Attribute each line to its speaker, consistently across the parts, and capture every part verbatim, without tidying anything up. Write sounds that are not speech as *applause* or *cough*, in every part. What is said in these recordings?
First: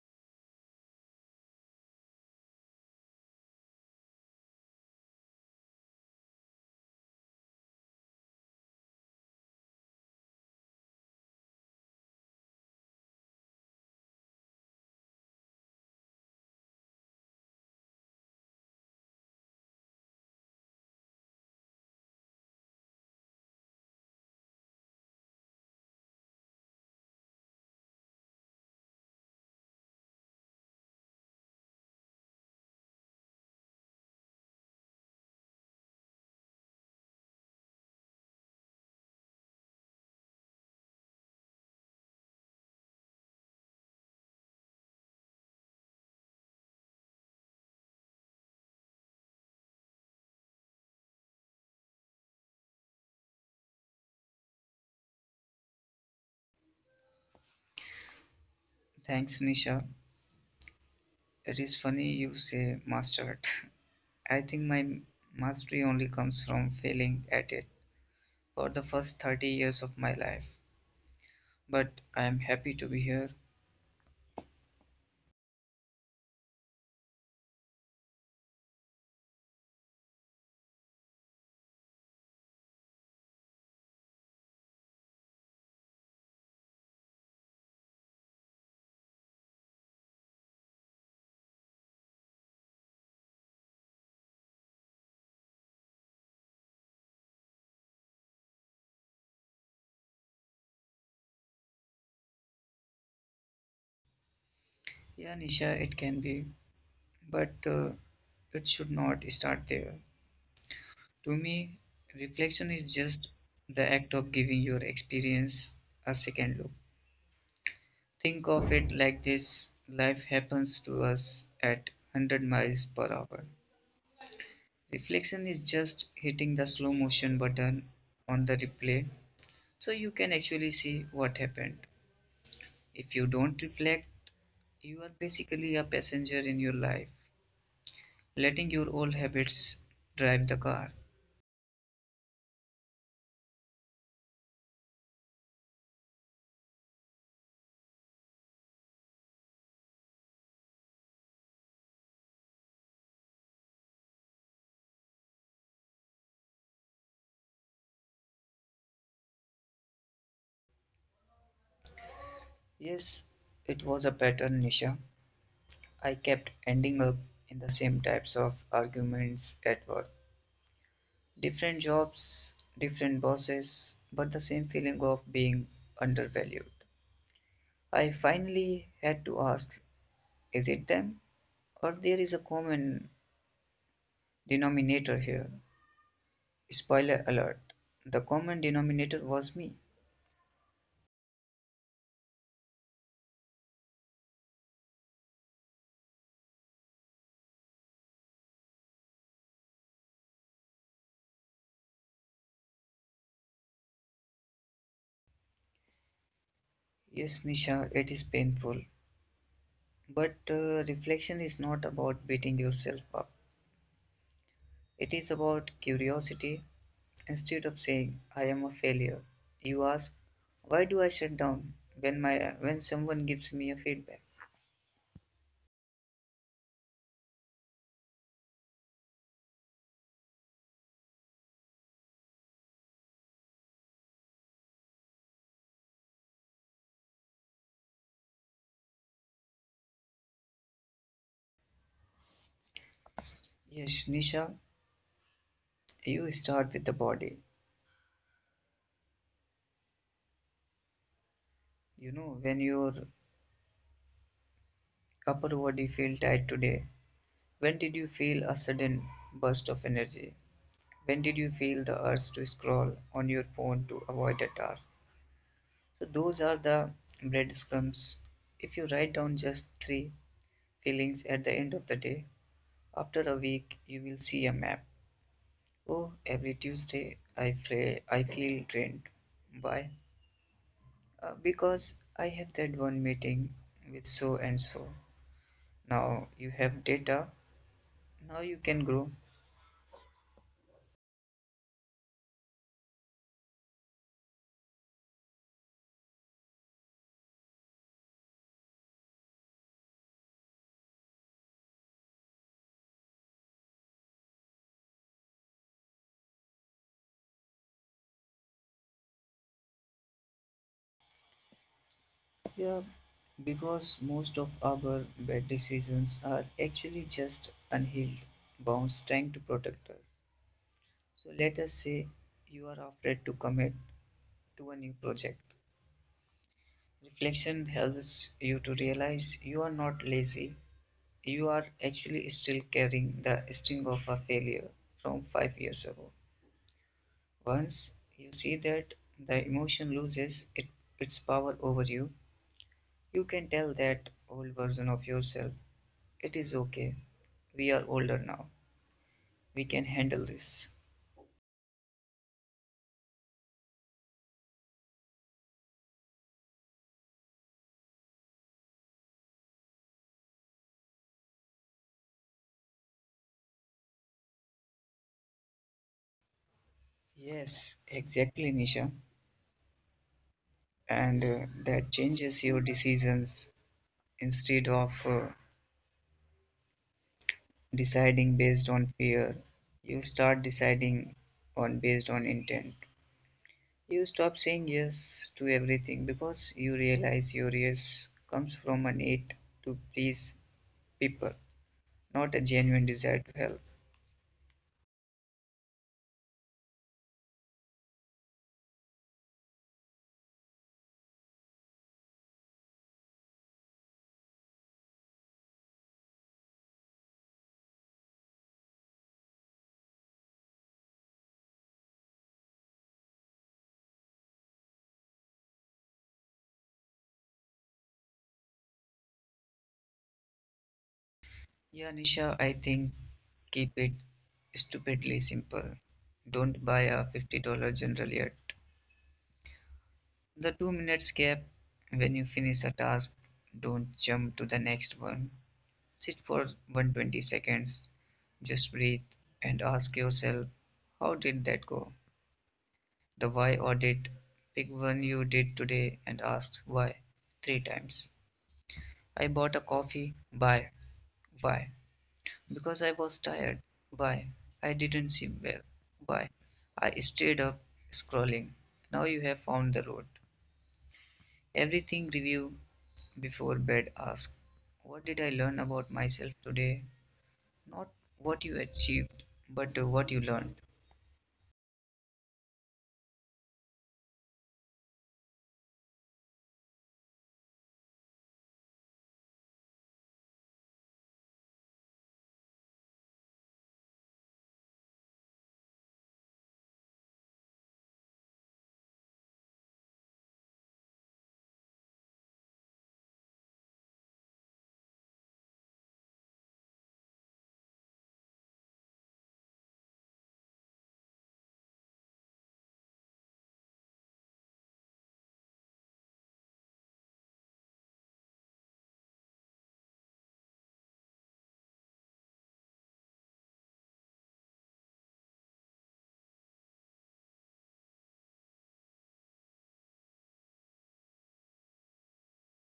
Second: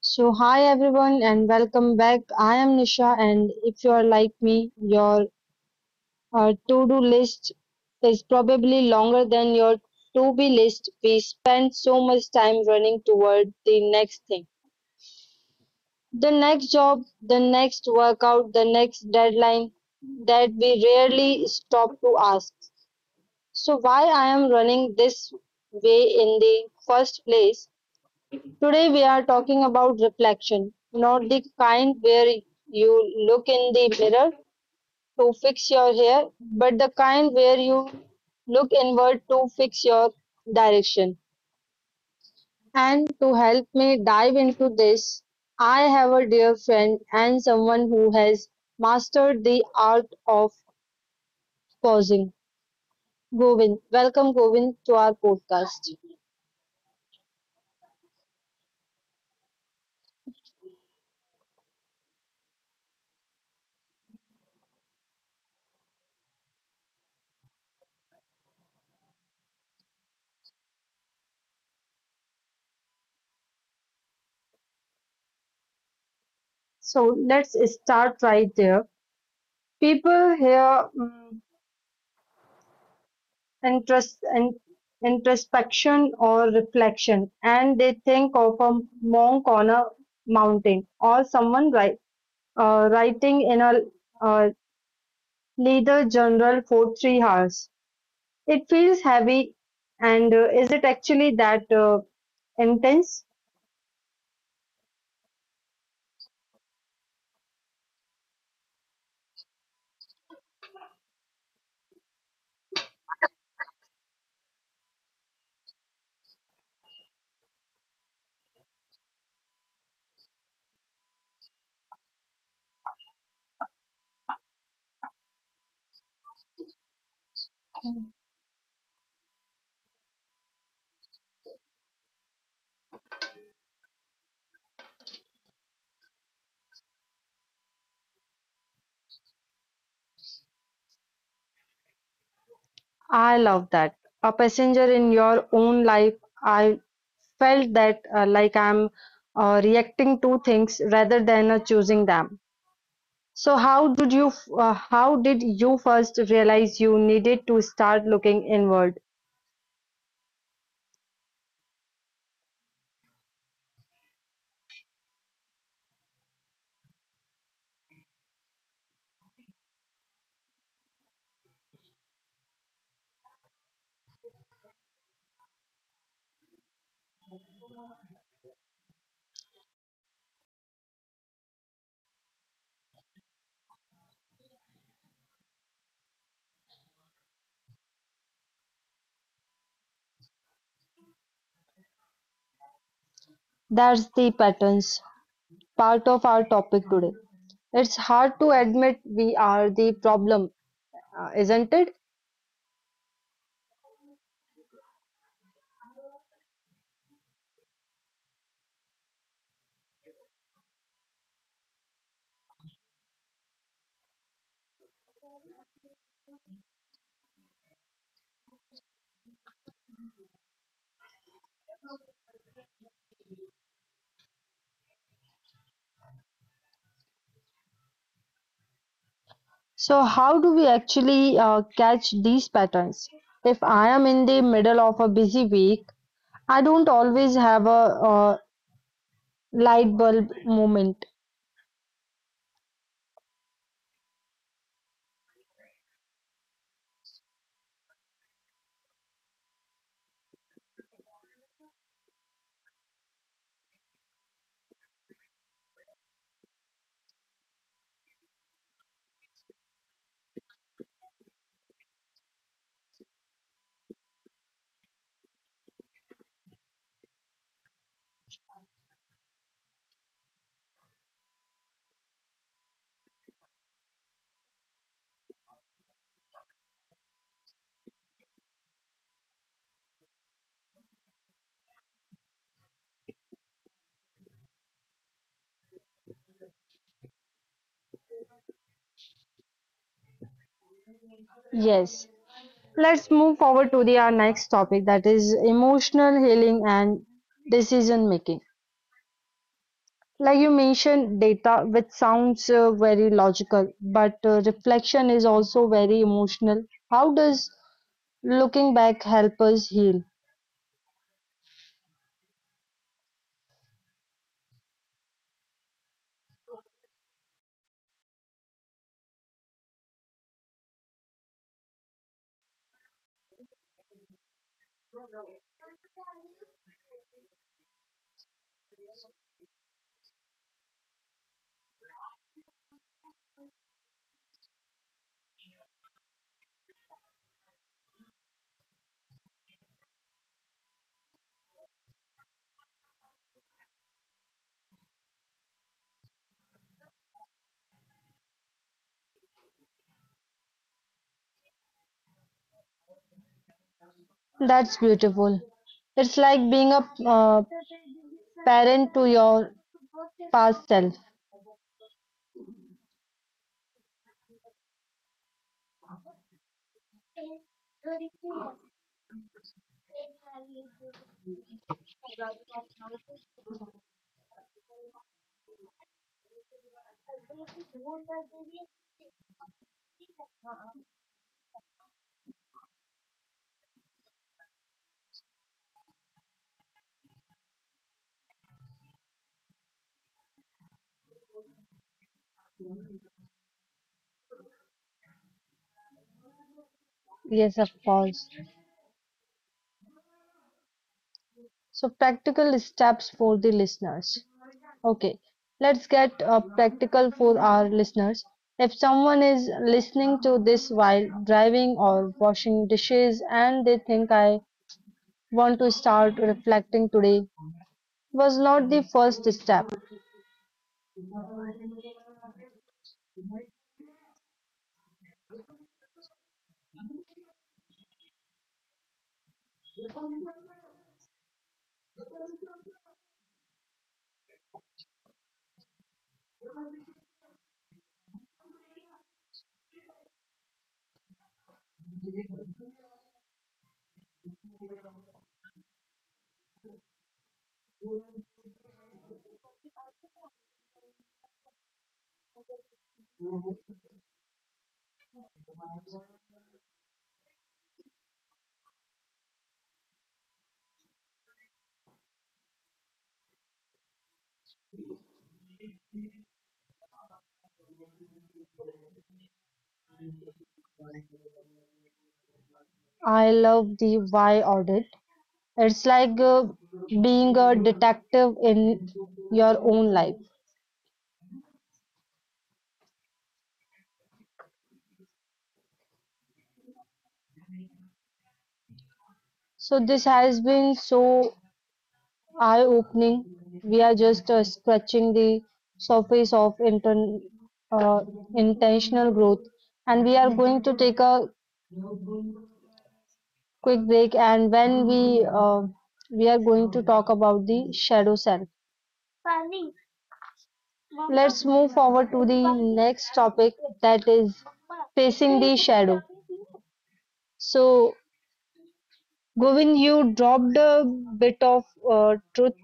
Speaker 1: So, hi everyone, and welcome back. I am Nisha, and if you are like me, your uh, to do list is probably longer than your to be list. We spend so much time running toward the next thing, the next job, the next workout, the next deadline that we rarely stop to ask. So, why I am running this way in the first place? Today we are talking about reflection, not the kind where you look in the mirror to fix your hair, but the kind where you look inward to fix your direction. And to help me dive into this, I have a dear friend and someone who has mastered the art of pausing. Govind, welcome Govind to our podcast.
Speaker 2: Thanks, Nisha. It is funny you say mastered. *laughs* I think my mastery only comes from failing at it for the first thirty years of my life. But I am happy to be here.
Speaker 1: So let's start right there. People hear mm, intros- in- introspection or reflection, and they think of a monk on a mountain or someone write, uh, writing in a uh, leather journal for three hours. It feels heavy, and uh, is it actually that uh, intense?
Speaker 2: Yeah, Nisha, it can be. But uh, it should not start there. To me, reflection is just the act of giving your experience a second look. Think of it like this life happens to us at one hundred miles per hour. Reflection is just hitting the slow motion button on the replay so you can actually see what happened. If you don't reflect, you are basically a passenger in your life, letting your old habits drive the car.
Speaker 1: I love that. A passenger in your own life, I felt that uh, like I'm uh, reacting to things rather than uh, choosing them. So how did you uh, how did you first realize you needed to start looking inward?
Speaker 2: Yes, it was a pattern, Nisha. I kept ending up in the same types of arguments at work. Different jobs, different bosses, but the same feeling of being undervalued. I finally had to ask, is it them? Or there is a common denominator here. Spoiler alert. The common denominator was me.
Speaker 1: That's the patterns part of our topic today. It's hard to admit we are the problem, uh, isn't it?
Speaker 2: Yes, Nisha, it is painful. But uh, reflection is not about beating yourself up. It is about curiosity. Instead of saying, I am a failure, you ask, why do I shut down when, my, when someone gives me a feedback?
Speaker 1: So, how do we actually uh, catch these patterns? If I am in the middle of a busy week, I don't always have a uh, light bulb moment.
Speaker 2: Yes, Nisha, you start with the body. You know, when your upper body feel tight today, when did you feel a sudden burst of energy? When did you feel the urge to scroll on your phone to avoid a task? So, those are the breadcrumbs. If you write down just three feelings at the end of the day, after a week you will see a map. Oh, every Tuesday I, fray, I feel drained. Why? Uh, because I have that one meeting with so and so. Now you have data, now you can grow.
Speaker 1: Yes, let's move forward to the our next topic that is emotional healing and decision making. Like you mentioned, data which sounds uh, very logical, but uh, reflection is also very emotional. How does looking back help us heal?
Speaker 2: Yeah, because most of our bad decisions are actually just unhealed wounds trying to protect us. So let us say you are afraid to commit to a new project. Reflection helps you to realize you are not lazy. You are actually still carrying the sting of a failure from five years ago. Once you see that the emotion loses it, its power over you, you can tell that old version of yourself it is okay. We are older now. We can handle this.
Speaker 1: That's beautiful. It's like being a uh, parent to your past self.
Speaker 2: Yes, exactly, Nisha. And uh, that changes your decisions. Instead of uh, deciding based on fear, you start deciding on based on intent. You stop saying yes to everything because you realize your yes comes from a need to please people, not a genuine desire to help.
Speaker 1: Yes, of course. So practical steps for the listeners. Okay, let's get uh, practical for our listeners. If someone is listening to this while driving or washing dishes and they think I want to start reflecting today, was not the first step.
Speaker 2: Yeah, Nisha, I think keep it stupidly simple. Don't buy a fifty dollars general yet. The two minutes gap when you finish a task, don't jump to the next one. Sit for one hundred twenty seconds, just breathe and ask yourself, how did that go? The why audit, pick one you did today and ask why three times. I bought a coffee, buy, why? Because I was tired. Why? I didn't seem well. Why? I stayed up scrolling. Now you have found the road. Everything review before bed ask what did I learn about myself today? Not what you achieved, but uh, what you learned.
Speaker 1: I love the why audit. It's like uh, being a detective in your own life. So this has been so eye opening. We are just uh, scratching the surface of intern, uh, intentional growth. And we are going to take a quick break. And when we uh, we are going to talk about the shadow self. Let's move forward to the next topic that is facing the shadow. So, Govind, you dropped a bit of uh, truth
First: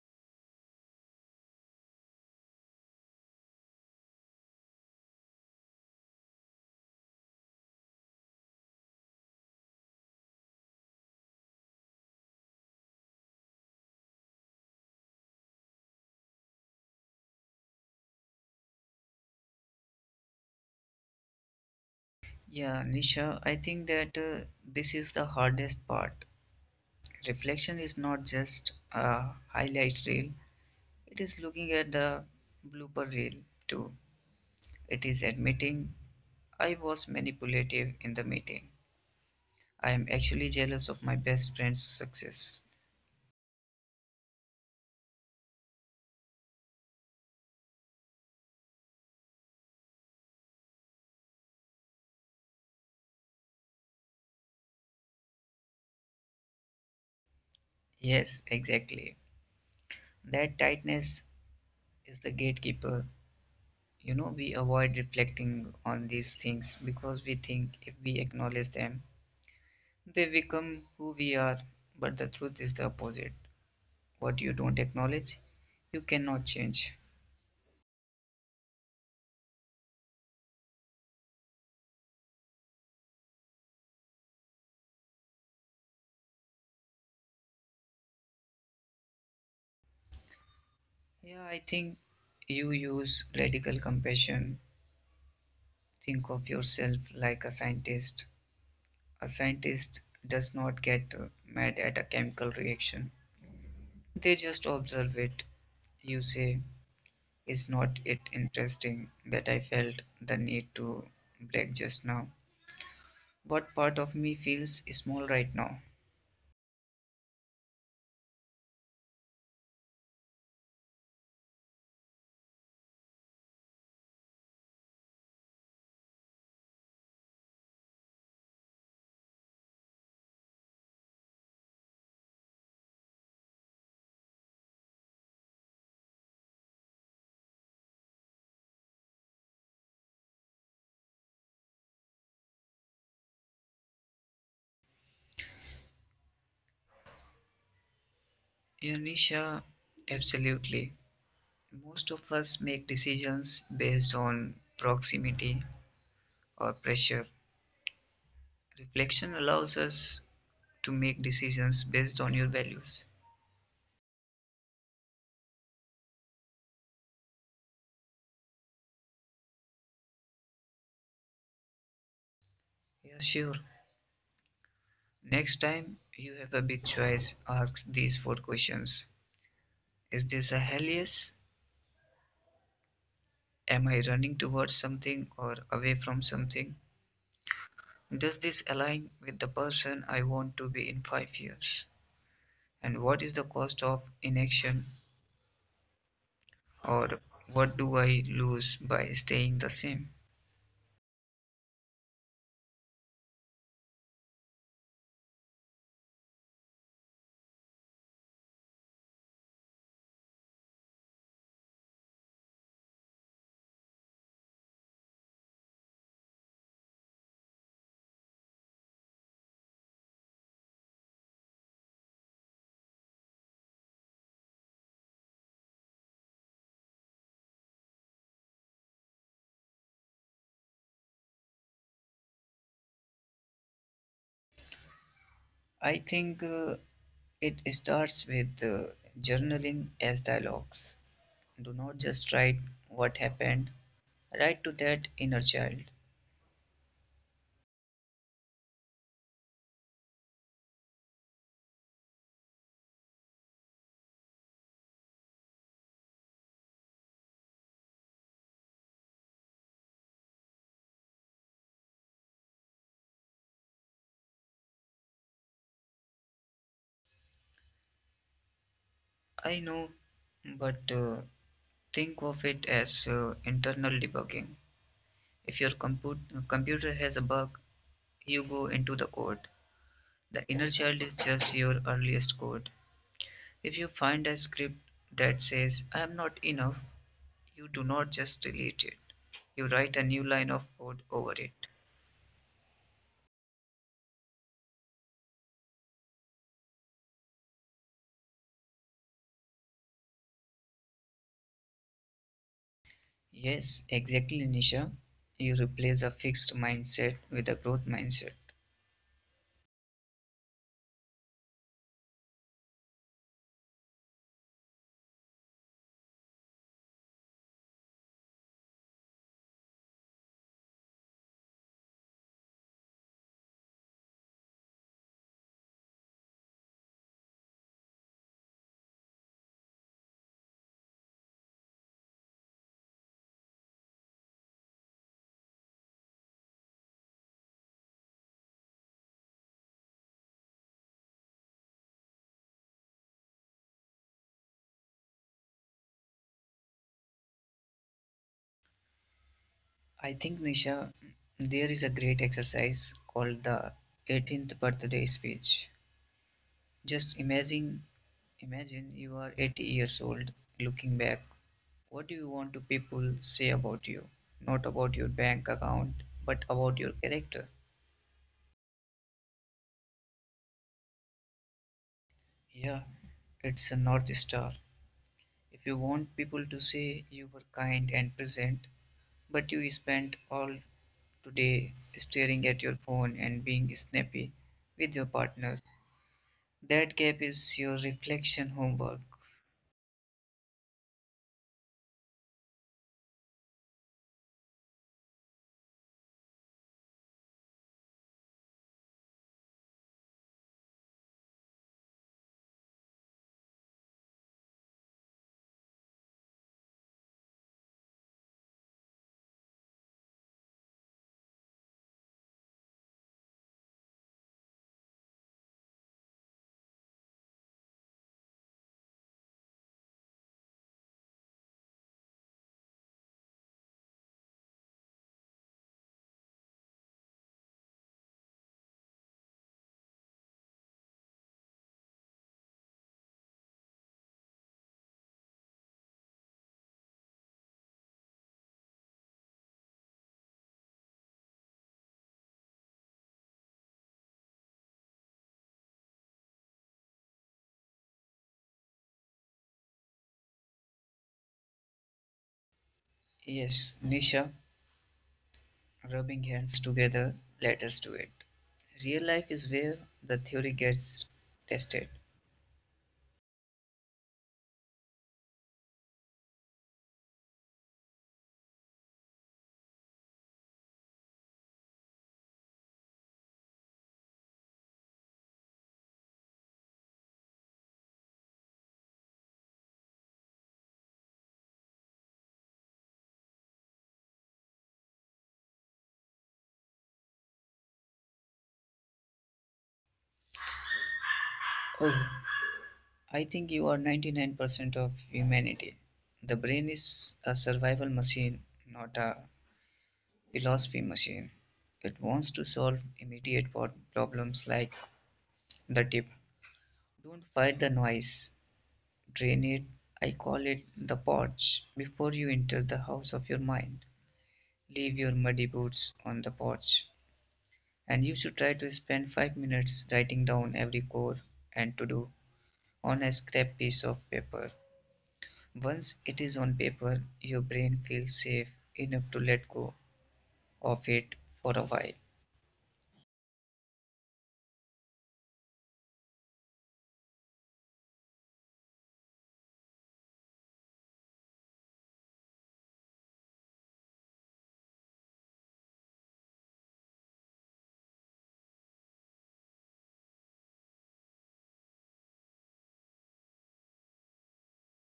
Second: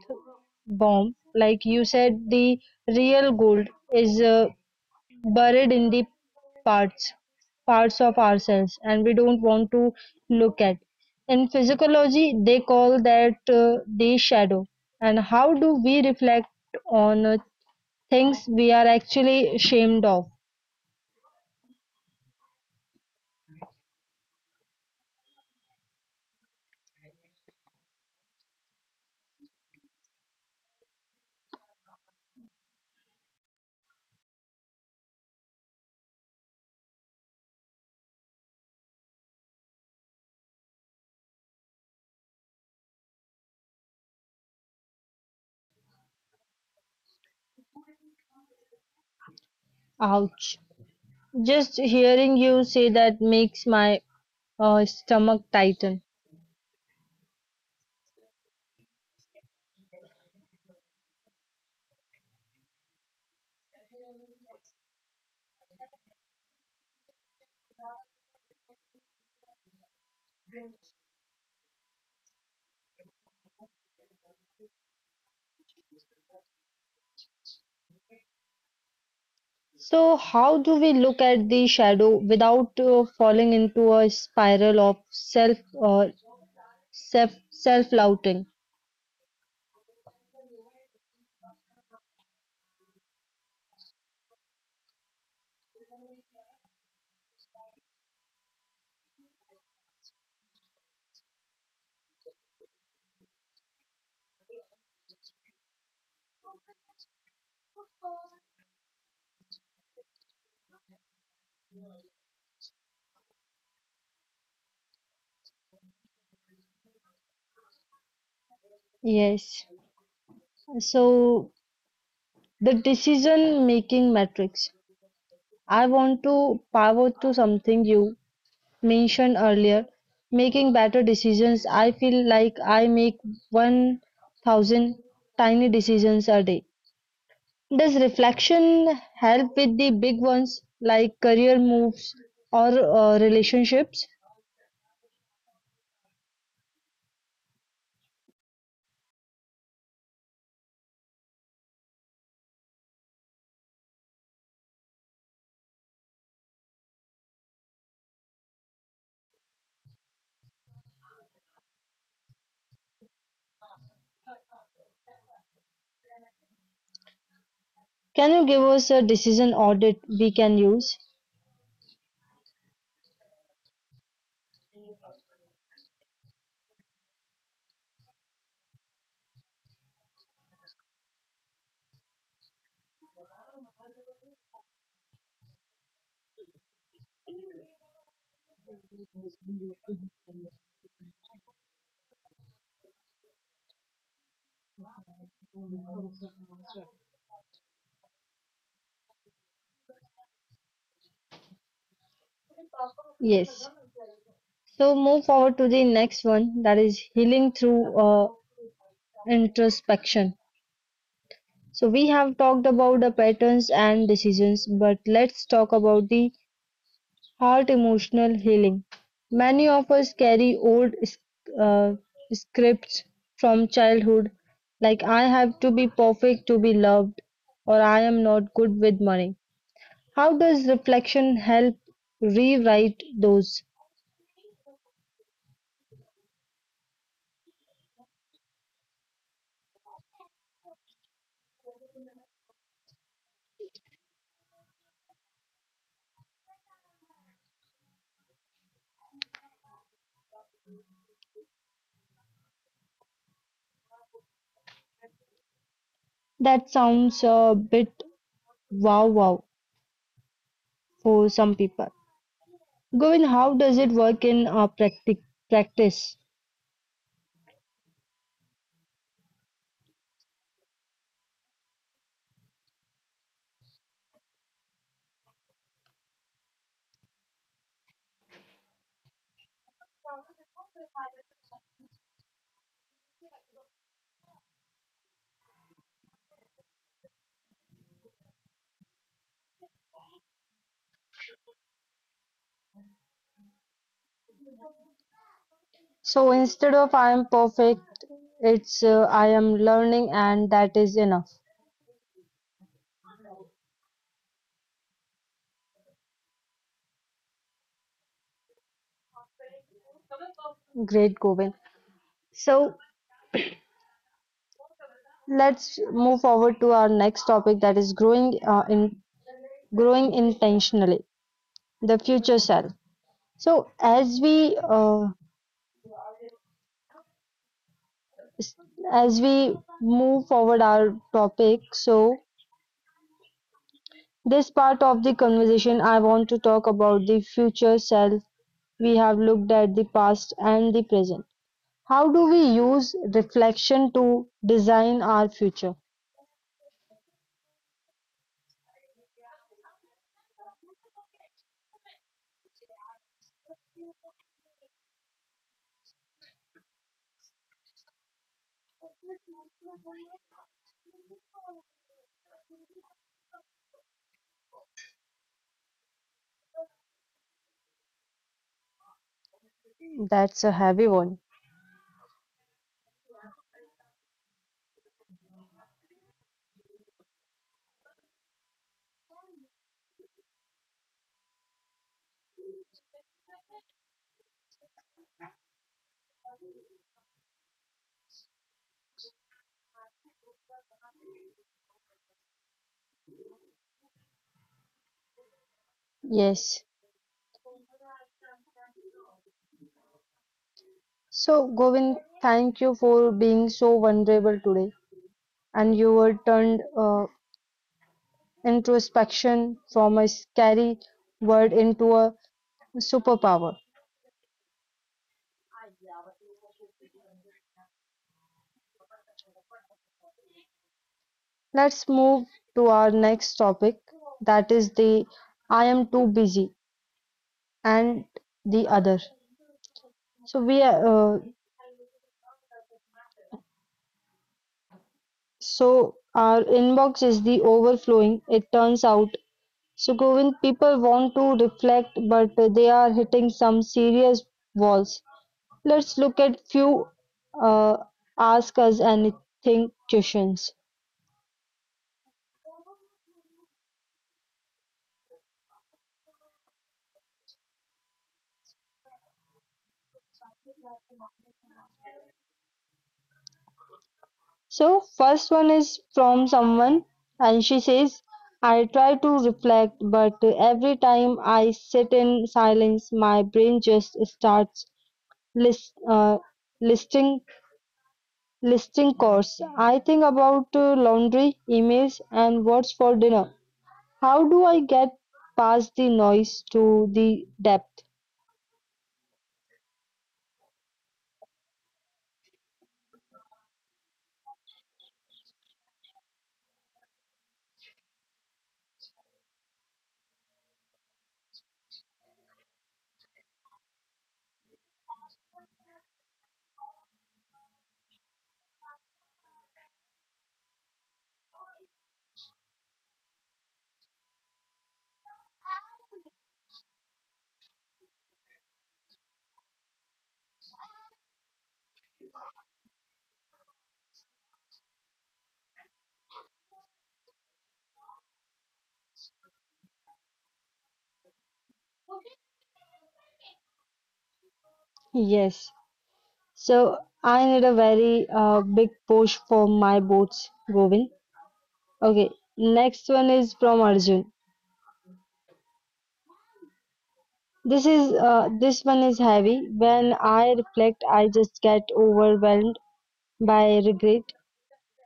Speaker 1: bomb. Like you said, the real gold is uh, buried in the parts parts of ourselves and we don't want to look at in physiology they call that uh, the shadow and how do we reflect on uh, things we are actually ashamed of.
Speaker 2: Yeah, Nisha, I think that uh, this is the hardest part. Reflection is not just a highlight reel, it is looking at the blooper reel too. It is admitting I was manipulative in the meeting. I am actually jealous of my best friend's success.
Speaker 1: Ouch, just hearing you say that makes my uh, stomach tighten.
Speaker 2: Yes, exactly. That tightness is the gatekeeper. You know, we avoid reflecting on these things because we think if we acknowledge them, they become who we are. But the truth is the opposite. What you don't acknowledge, you cannot change.
Speaker 1: So how do we look at the shadow without uh, falling into a spiral of self uh, self self-lauding?
Speaker 2: Yeah, I think you use radical compassion. Think of yourself like a scientist. A scientist does not get uh, mad at a chemical reaction. They just observe it. You say, is not it interesting that I felt the need to break just now? What part of me feels small right now?
Speaker 1: Yes. So the decision making matrix. I want to pivot to something you mentioned earlier, making better decisions. I feel like I make one thousand tiny decisions a day. Does reflection help with the big ones like career moves or uh, relationships?
Speaker 2: Yanisha, absolutely. Most of us make decisions based on proximity or pressure. Reflection allows us to make decisions based on your values.
Speaker 1: Can you give us a decision audit we can use?
Speaker 2: Yeah, sure. Next time you have a big choice, ask these four questions. Is this a hell yes? Am I running towards something or away from something? Does this align with the person I want to be in five years? And what is the cost of inaction or what do I lose by staying the same?
Speaker 1: Yes. So move forward to the next one that is healing through uh, introspection. So we have talked about the patterns and decisions, but let's talk about the heart emotional healing. Many of us carry old uh, scripts from childhood, like I have to be perfect to be loved, or I am not good with money. How does reflection help rewrite those?
Speaker 2: I think uh, it starts with uh, journaling as dialogues. Do not just write what happened, write to that inner child.
Speaker 1: That sounds a bit wow wow for some people. Govin, how does it work in uh, practic- practice?
Speaker 2: I know, but uh, think of it as uh, internal debugging. If your compu- computer has a bug, you go into the code. The inner child is just your earliest code. If you find a script that says, I am not enough, you do not just delete it. You write a new line of code over it.
Speaker 1: So instead of I am perfect, it's uh, I am learning and that is enough.
Speaker 2: Yes, exactly, Nisha. You replace a fixed mindset with a growth mindset.
Speaker 1: Great, Govind. So let's move forward to our next topic that is growing uh, in growing intentionally, the future self. So as we uh, s- as we move forward our topic, so this part of the conversation I want to talk about the future self. We have looked at the past and the present. How do we use reflection to design our future?
Speaker 2: I think, Misha, there is a great exercise called the eighteenth birthday speech. Just imagine, imagine you are eighty years old. Looking back, what do you want to people say about you? Not about your bank account, but about your character.
Speaker 1: That's a heavy one.
Speaker 2: Yeah, it's a north star. If you want people to say you were kind and present, but you spent all today staring at your phone and being snappy with your partner, that gap is your reflection homework.
Speaker 1: Yes. So, Govind, thank you for being so vulnerable today. And you were turned uh, introspection from a scary word into a superpower. Let's move to our next topic. That is the I am too busy and the other. So we are, uh, so our inbox is the overflowing. It turns out. So Govind, people want to reflect, but they are hitting some serious walls. Let's look at few uh, ask us anything questions.
Speaker 2: Yes, Nisha, rubbing hands together, let us do it. Real life is where the theory gets tested.
Speaker 1: So first one is from someone, and she says, "I try to reflect, but every time I sit in silence, my brain just starts list uh, listing listing costs. I think about uh, laundry, emails, and what's for dinner. How do I get past the noise to the depth?"
Speaker 2: Oh, I think you are ninety-nine percent of humanity. The brain is a survival machine, not a philosophy machine. It wants to solve immediate pro- problems like the tip. Don't fight the noise, drain it. I call it the porch before you enter the house of your mind. Leave your muddy boots on the porch. And you should try to spend five minutes writing down every chore and to do on a scrap piece of paper. Once it is on paper, your brain feels safe enough to let go of it for a while.
Speaker 1: Yes. So I need a very uh, big push for my boats, Govind. Okay. Next one is from Arjun. This is uh, this one is heavy. When I reflect, I just get overwhelmed by regret.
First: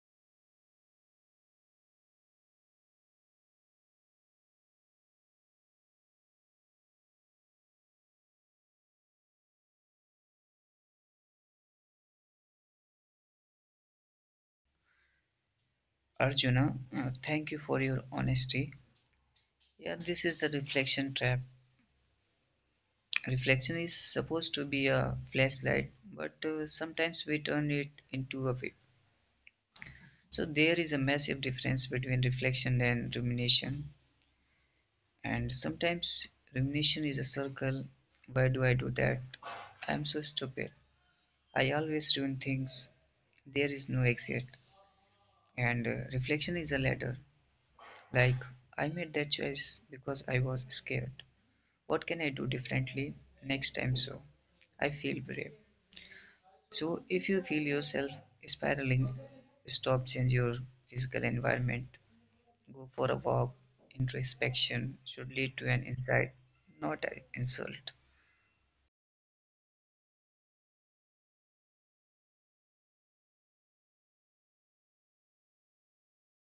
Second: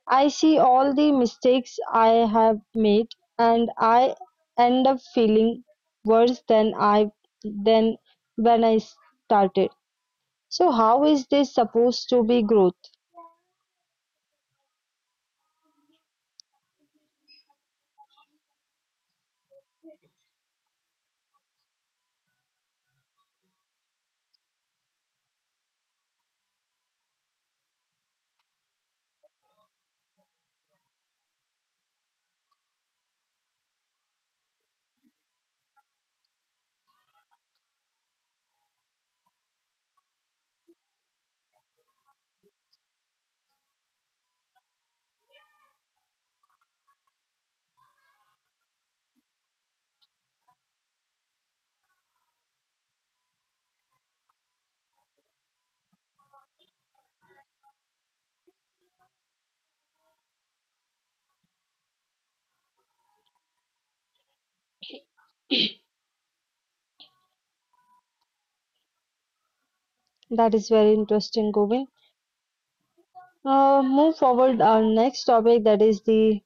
Speaker 1: I see all the mistakes I have made and I end up feeling worse than I than when I started. So how is this supposed to be growth?
Speaker 2: Arjuna, uh, thank you for your honesty. Yeah, this is the reflection trap. Reflection is supposed to be a flashlight, but uh, sometimes we turn it into a whip. So, there is a massive difference between reflection and rumination. And sometimes rumination is a circle. Why do I do that? I am so stupid. I always ruin things. There is no exit. And uh, reflection is a ladder. Like, I made that choice because I was scared. What can I do differently next time so I feel brave? So, if you feel yourself spiraling, stop, change your physical environment, go for a walk. Introspection should lead to an insight, not an insult.
Speaker 1: That is very interesting, Govind. Uh, move forward our next topic that is the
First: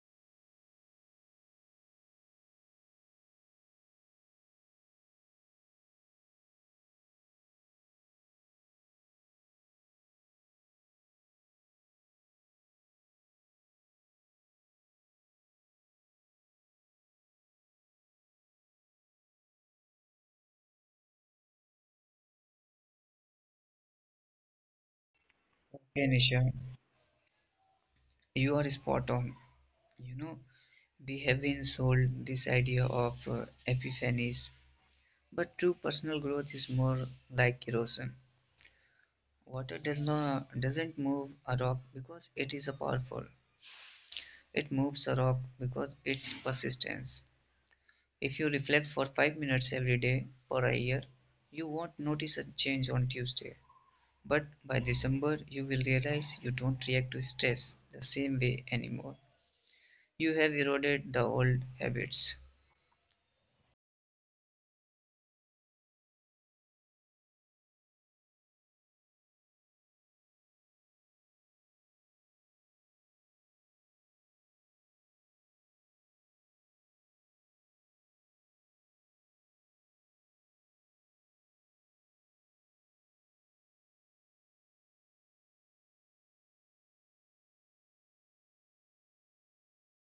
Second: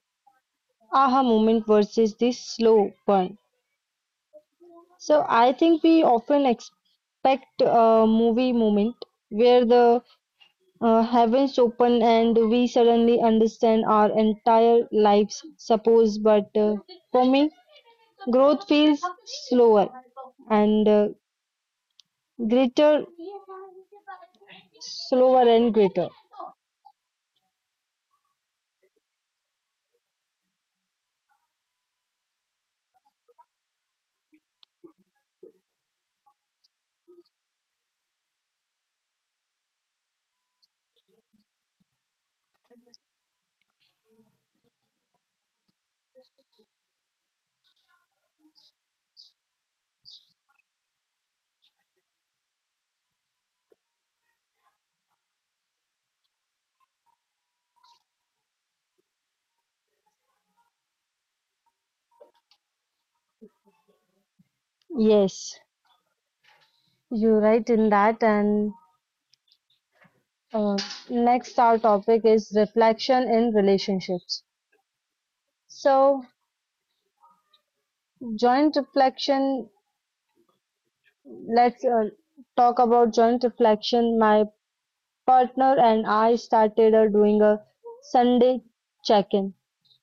Speaker 1: aha moment versus the slow burn. So I think we often expect a movie moment where the uh, heavens open and we suddenly understand our entire lives suppose but uh, for me growth feels slower and uh, greater slower and
Speaker 2: Okay,
Speaker 1: greater.
Speaker 2: Nisha, you are spot on. You know, we have been sold this idea of uh, epiphanies, but true personal growth is more like erosion. Water does not doesn't move a rock because it is a powerful. It moves a rock because its persistence. If you reflect for five minutes every day for a year, you won't notice a change on Tuesday. But by December, you will realize you don't react to stress the same way anymore. You have eroded the old habits.
Speaker 1: Yes, you're right in that and uh, next our topic is reflection in relationships, so joint reflection. Let's uh, talk about joint reflection. My partner and I started uh, doing a Sunday check-in.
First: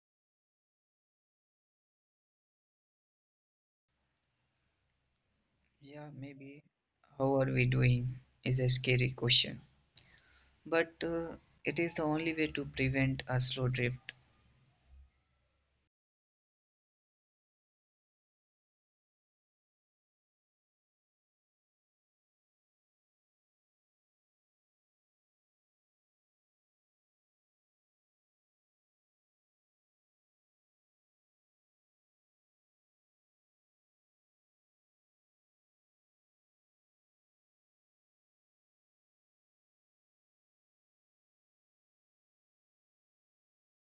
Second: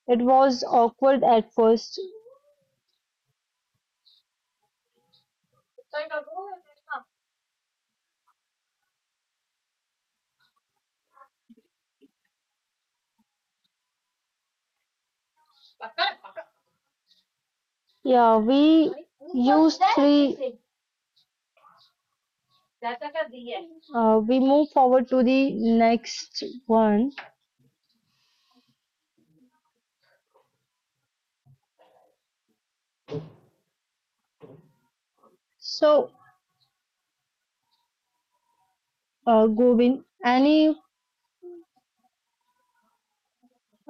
Speaker 1: It was awkward at first.
Speaker 2: Yeah, maybe. How are we doing is a scary question. But uh, it is the only way to prevent a slow drift.
Speaker 1: Yeah, we used three. Uh, we move forward to the next one. So, uh, Govind, any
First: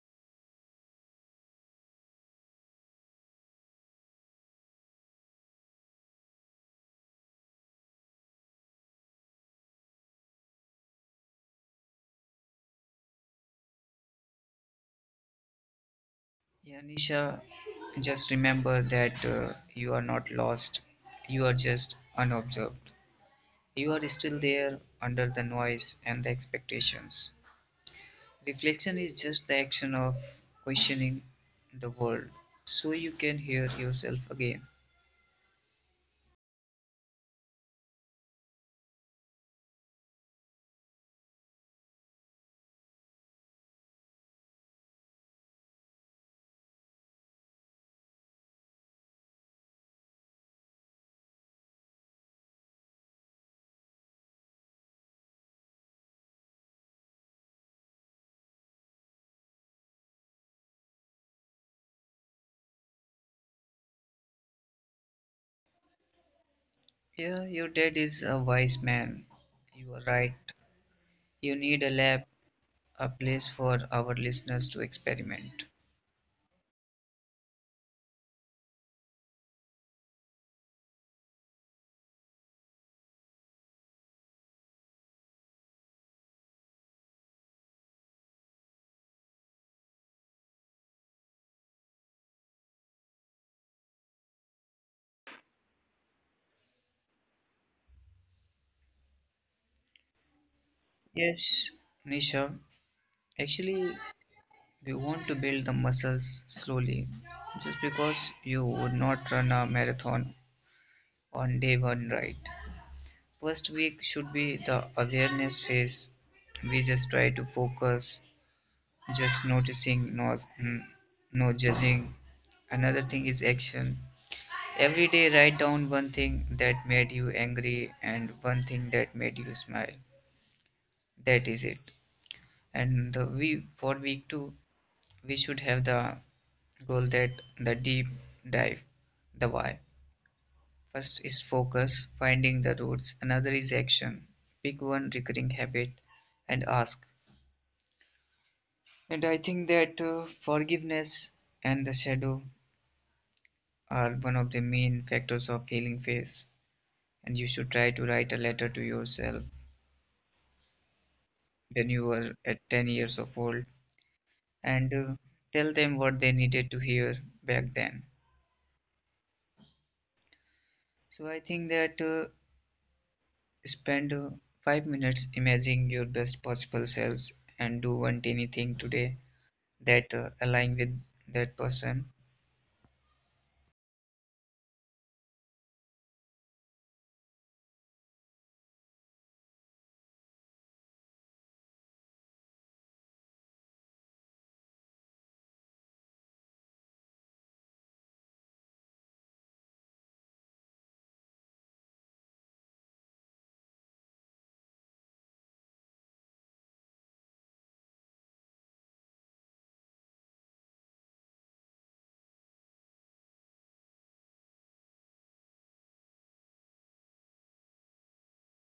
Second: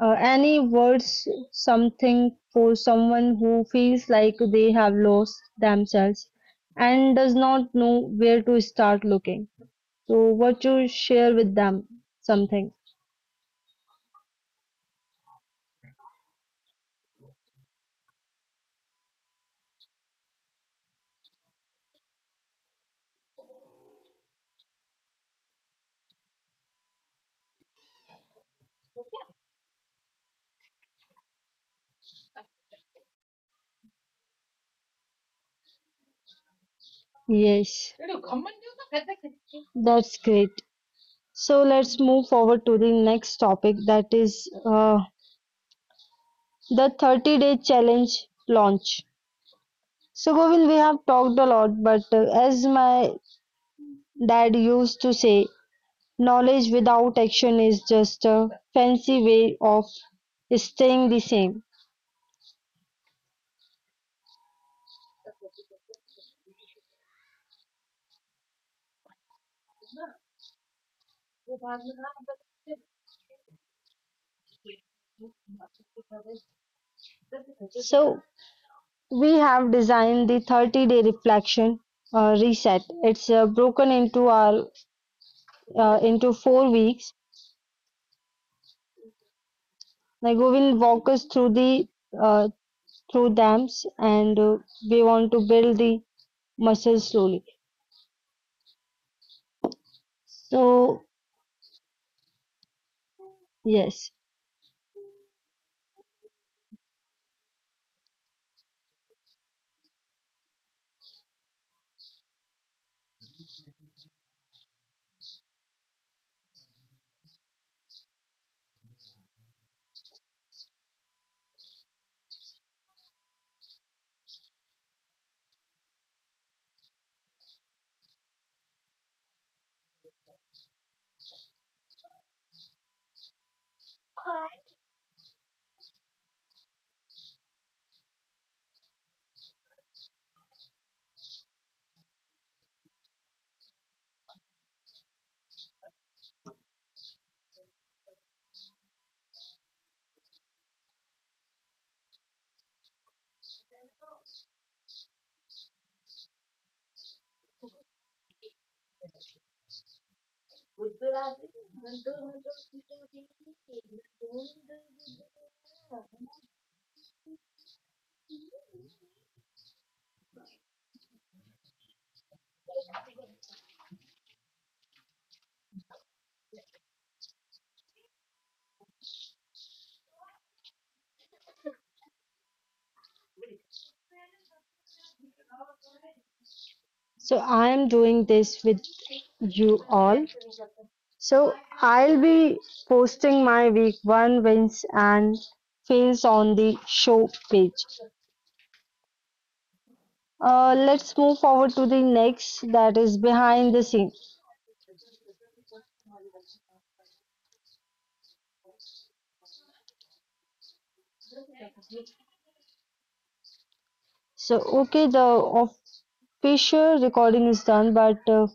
Speaker 1: uh, any words, something for someone who feels like they have lost themselves and does not know where to start looking. So, what you share with them, something.
Speaker 2: Yeah, Nisha, just remember that uh, you are not lost. You are just unobserved. You are still there under the noise and the expectations. Reflection is just the action of questioning the world so you can hear yourself again.
Speaker 1: Yes. That's great. So let's move forward to the next topic that is uh, the thirty day challenge launch. So, Govind, we have talked a lot, but uh, as my dad used to say, knowledge without action is just a fancy way of staying the same.
Speaker 2: Yeah, your dad is a wise man. You are right. You need a lab, a place for our listeners to experiment.
Speaker 1: So we have designed the thirty day reflection uh, reset. It's uh, broken into our uh, into four weeks. Now, Govind, walk us through the uh, through dams and uh, we want to build the muscle slowly. So,
Speaker 2: Yes, Nisha. Actually,
Speaker 1: yes,
Speaker 2: we want to build the muscles slowly. Just because you would not run a marathon on day one, right? First week should be the awareness phase. We just try to focus, just noticing, no, mm, no judging. Another thing is action. Every day, write down one thing that made you angry and one thing that made you smile. That is it. And the we for week two, we should have the goal that the deep dive, the why. First is focus, finding the roots. Another is action. Pick one recurring habit and ask. And I think that uh, forgiveness and the shadow are one of the main factors of healing phase. And you should try to write a letter to yourself when you were at ten years of old and uh, tell them what they needed to hear back then. So I think that uh, spend uh, five minutes imagining your best possible selves and do one tiny thing today that uh, align with that person.
Speaker 1: so I am doing this with you all. So, I'll be posting my week one wins and fails on the show page. Uh, let's move forward to the next that is behind the scene. So, okay, the official recording is done, but uh,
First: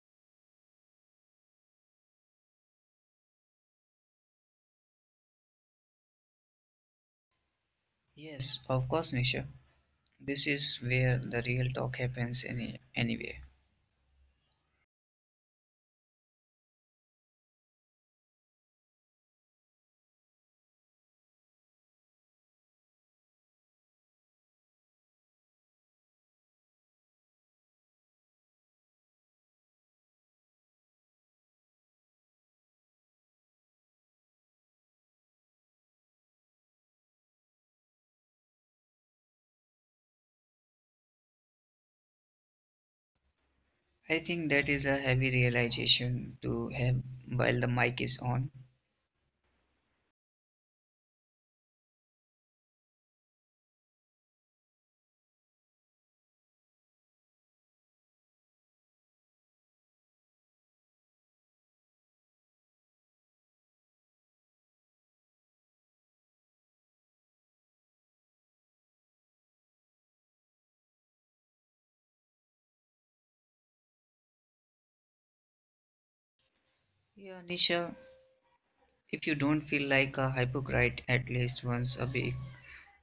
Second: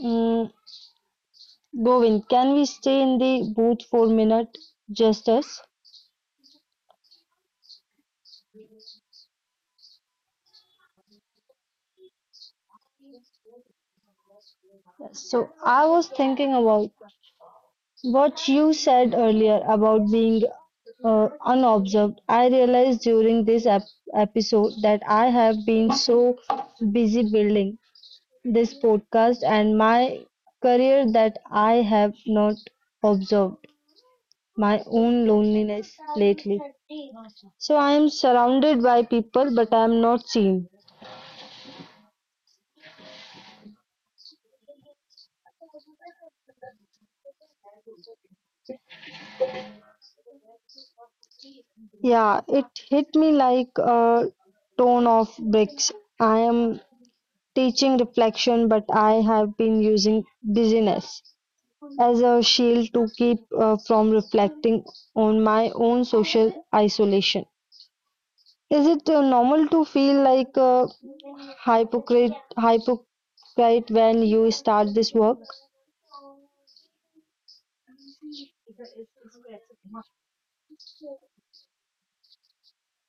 Speaker 1: mm, Govind, can we stay in the booth for a minute, just us?
Speaker 2: Yes, of course, Nisha. This is where the real talk happens any anyway.
Speaker 1: So, I was thinking about what you said earlier about being uh, unobserved. I realized during this ep- episode that I have been so busy building this podcast and my career that I have not observed my own loneliness lately. So, I am surrounded by people, but I am not seen.
Speaker 2: I think that is a heavy realization to have while the mic is on.
Speaker 1: Yeah, it hit me like a ton of bricks. I am teaching reflection, but I have been using busyness as a shield to keep uh, from reflecting on my own social isolation. Is it uh, normal to feel like a hypocrite, hypocrite when you start this work?
Speaker 2: Yeah, Nisha, if you don't feel like a hypocrite at least once a week,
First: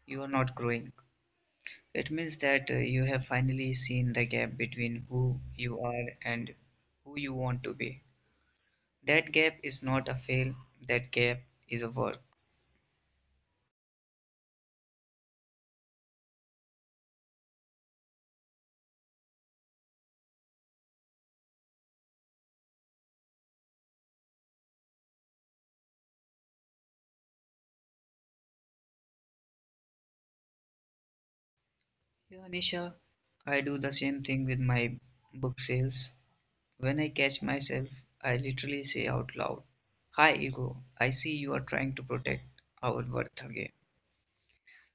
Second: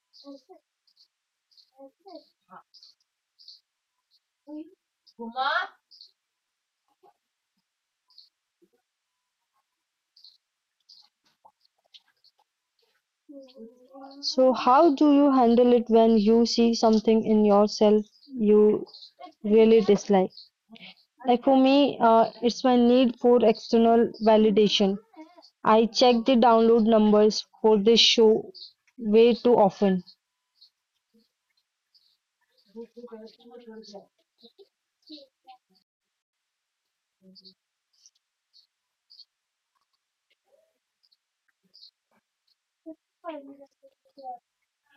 Speaker 2: you are not growing. It means that uh, you have finally seen the gap between who you are and who you want to be. That gap is not a fail, that gap is a work.
Speaker 1: So, how do you handle it when you see something in yourself you really dislike? Like for me, uh, it's my need for external validation. I check the download numbers for this show way too often.
Speaker 2: Yeah, Anisha, I do the same thing with my book sales. When I catch myself, I literally say out loud, hi, ego, I see you are trying to protect our worth again.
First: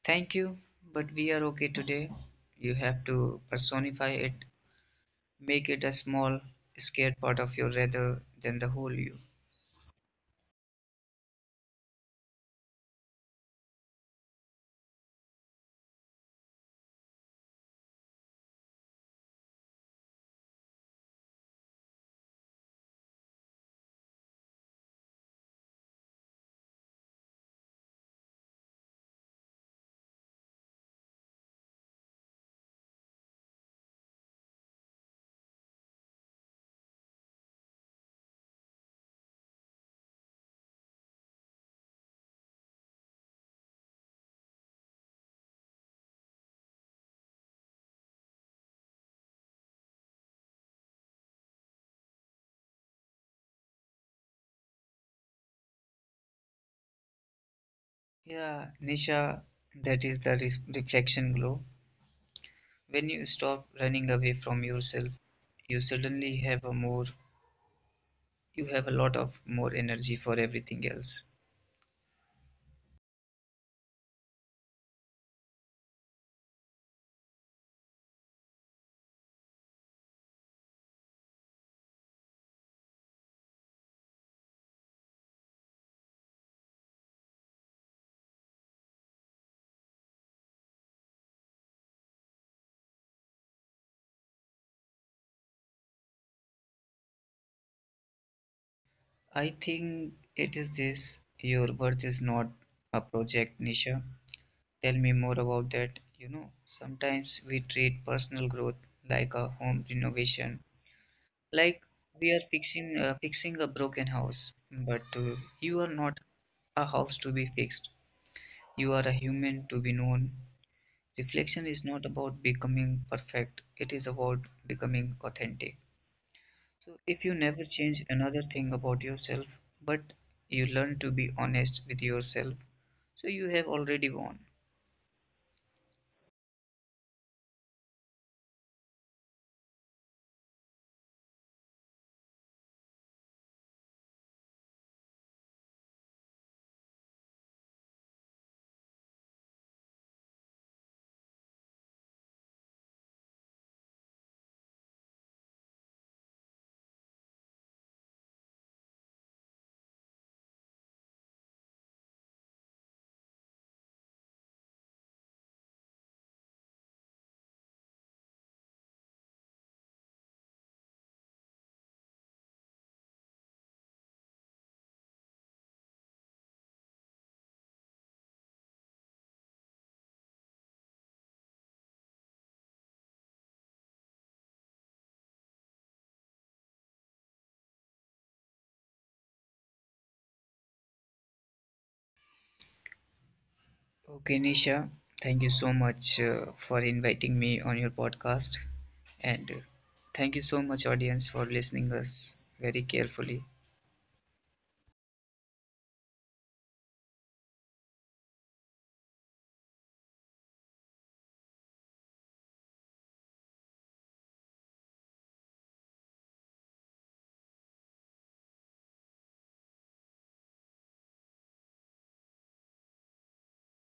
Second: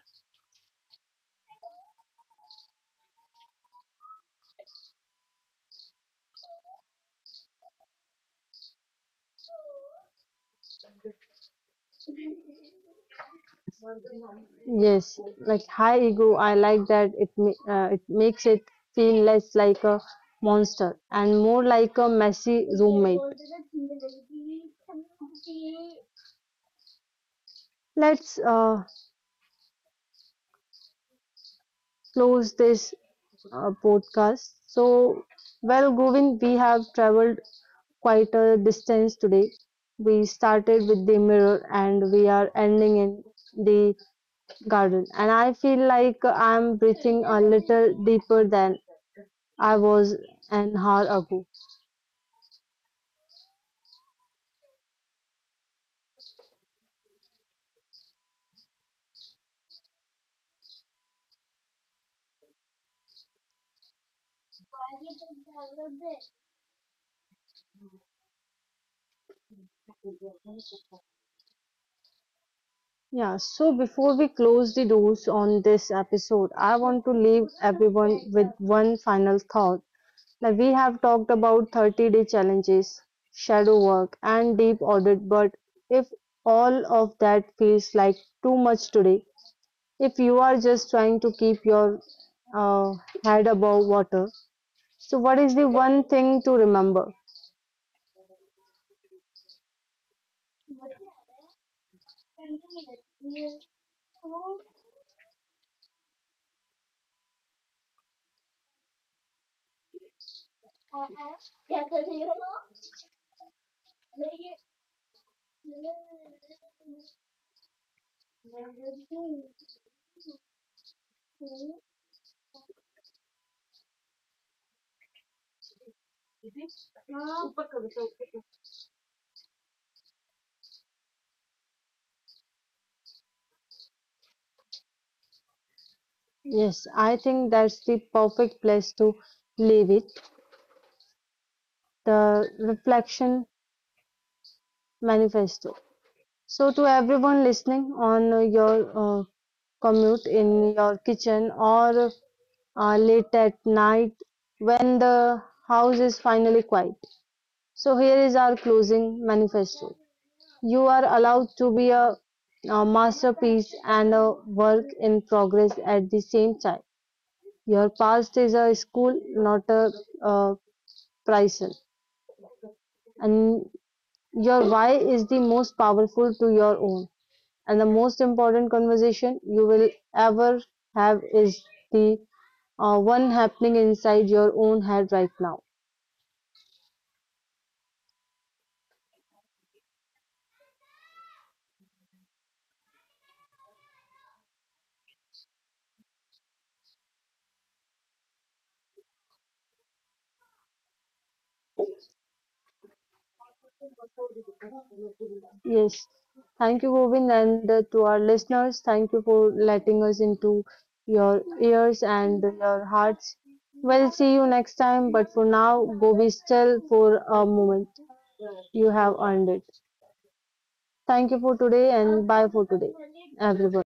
Speaker 2: Thank you, but we are okay today. You have to personify it, make it a small, scared part of you rather than the whole you.
Speaker 1: Yes, like high ego, I like that it ma- uh, it makes it feel less like a monster and more like a messy roommate. Let's uh, close this uh, podcast. So, well, Govind, we have traveled quite a distance today. We started with the mirror and we are ending in the garden. And I feel like I'm breathing a little deeper than I was an hour ago.
Speaker 2: Yeah, Nisha, that is the res- reflection glow. When you stop running away from yourself, you suddenly have a more, you have a lot of more energy for everything else.
Speaker 1: Yeah, so before we close the doors on this episode, I want to leave everyone with one final thought. Now we have talked about thirty-day challenges, shadow work, and deep audit, but if all of that feels like too much today, if you are just trying to keep your uh, head above water, so what is the one thing to remember?
Speaker 2: I think it is this your worth is not a project, Nisha. Tell me more about that. You know, sometimes we treat personal growth like a home renovation, like we are fixing uh, fixing a broken house, but uh, you are not a house to be fixed. You are a human to be known. Reflection is not about becoming perfect, it is about becoming authentic. So, if you never change another thing about yourself, but you learn to be honest with yourself, so you have already won.
Speaker 1: Yes, I think that's the perfect place to leave it. The reflection manifesto. So, to everyone listening on uh, your uh, commute, in your kitchen, or uh, late at night when the house is finally quiet. So, here is our closing manifesto. You are allowed to be a, a masterpiece and a work in progress at the same time. Your past is a school, not a, uh prison. And your why is the most powerful to your own. And the most important conversation you will ever have is the uh, one happening inside your own head right now.
Speaker 2: Okay, Nisha, thank you so much uh, for inviting me on your podcast, and uh, thank you so much, audience, for listening us very carefully.
Speaker 1: Yes. Thank you, Govind, and uh, to our listeners, thank you for letting us into your ears and your hearts. We'll see you next time, but for now, go be still for a moment. You have earned it. Thank you for today, and bye for today, everyone.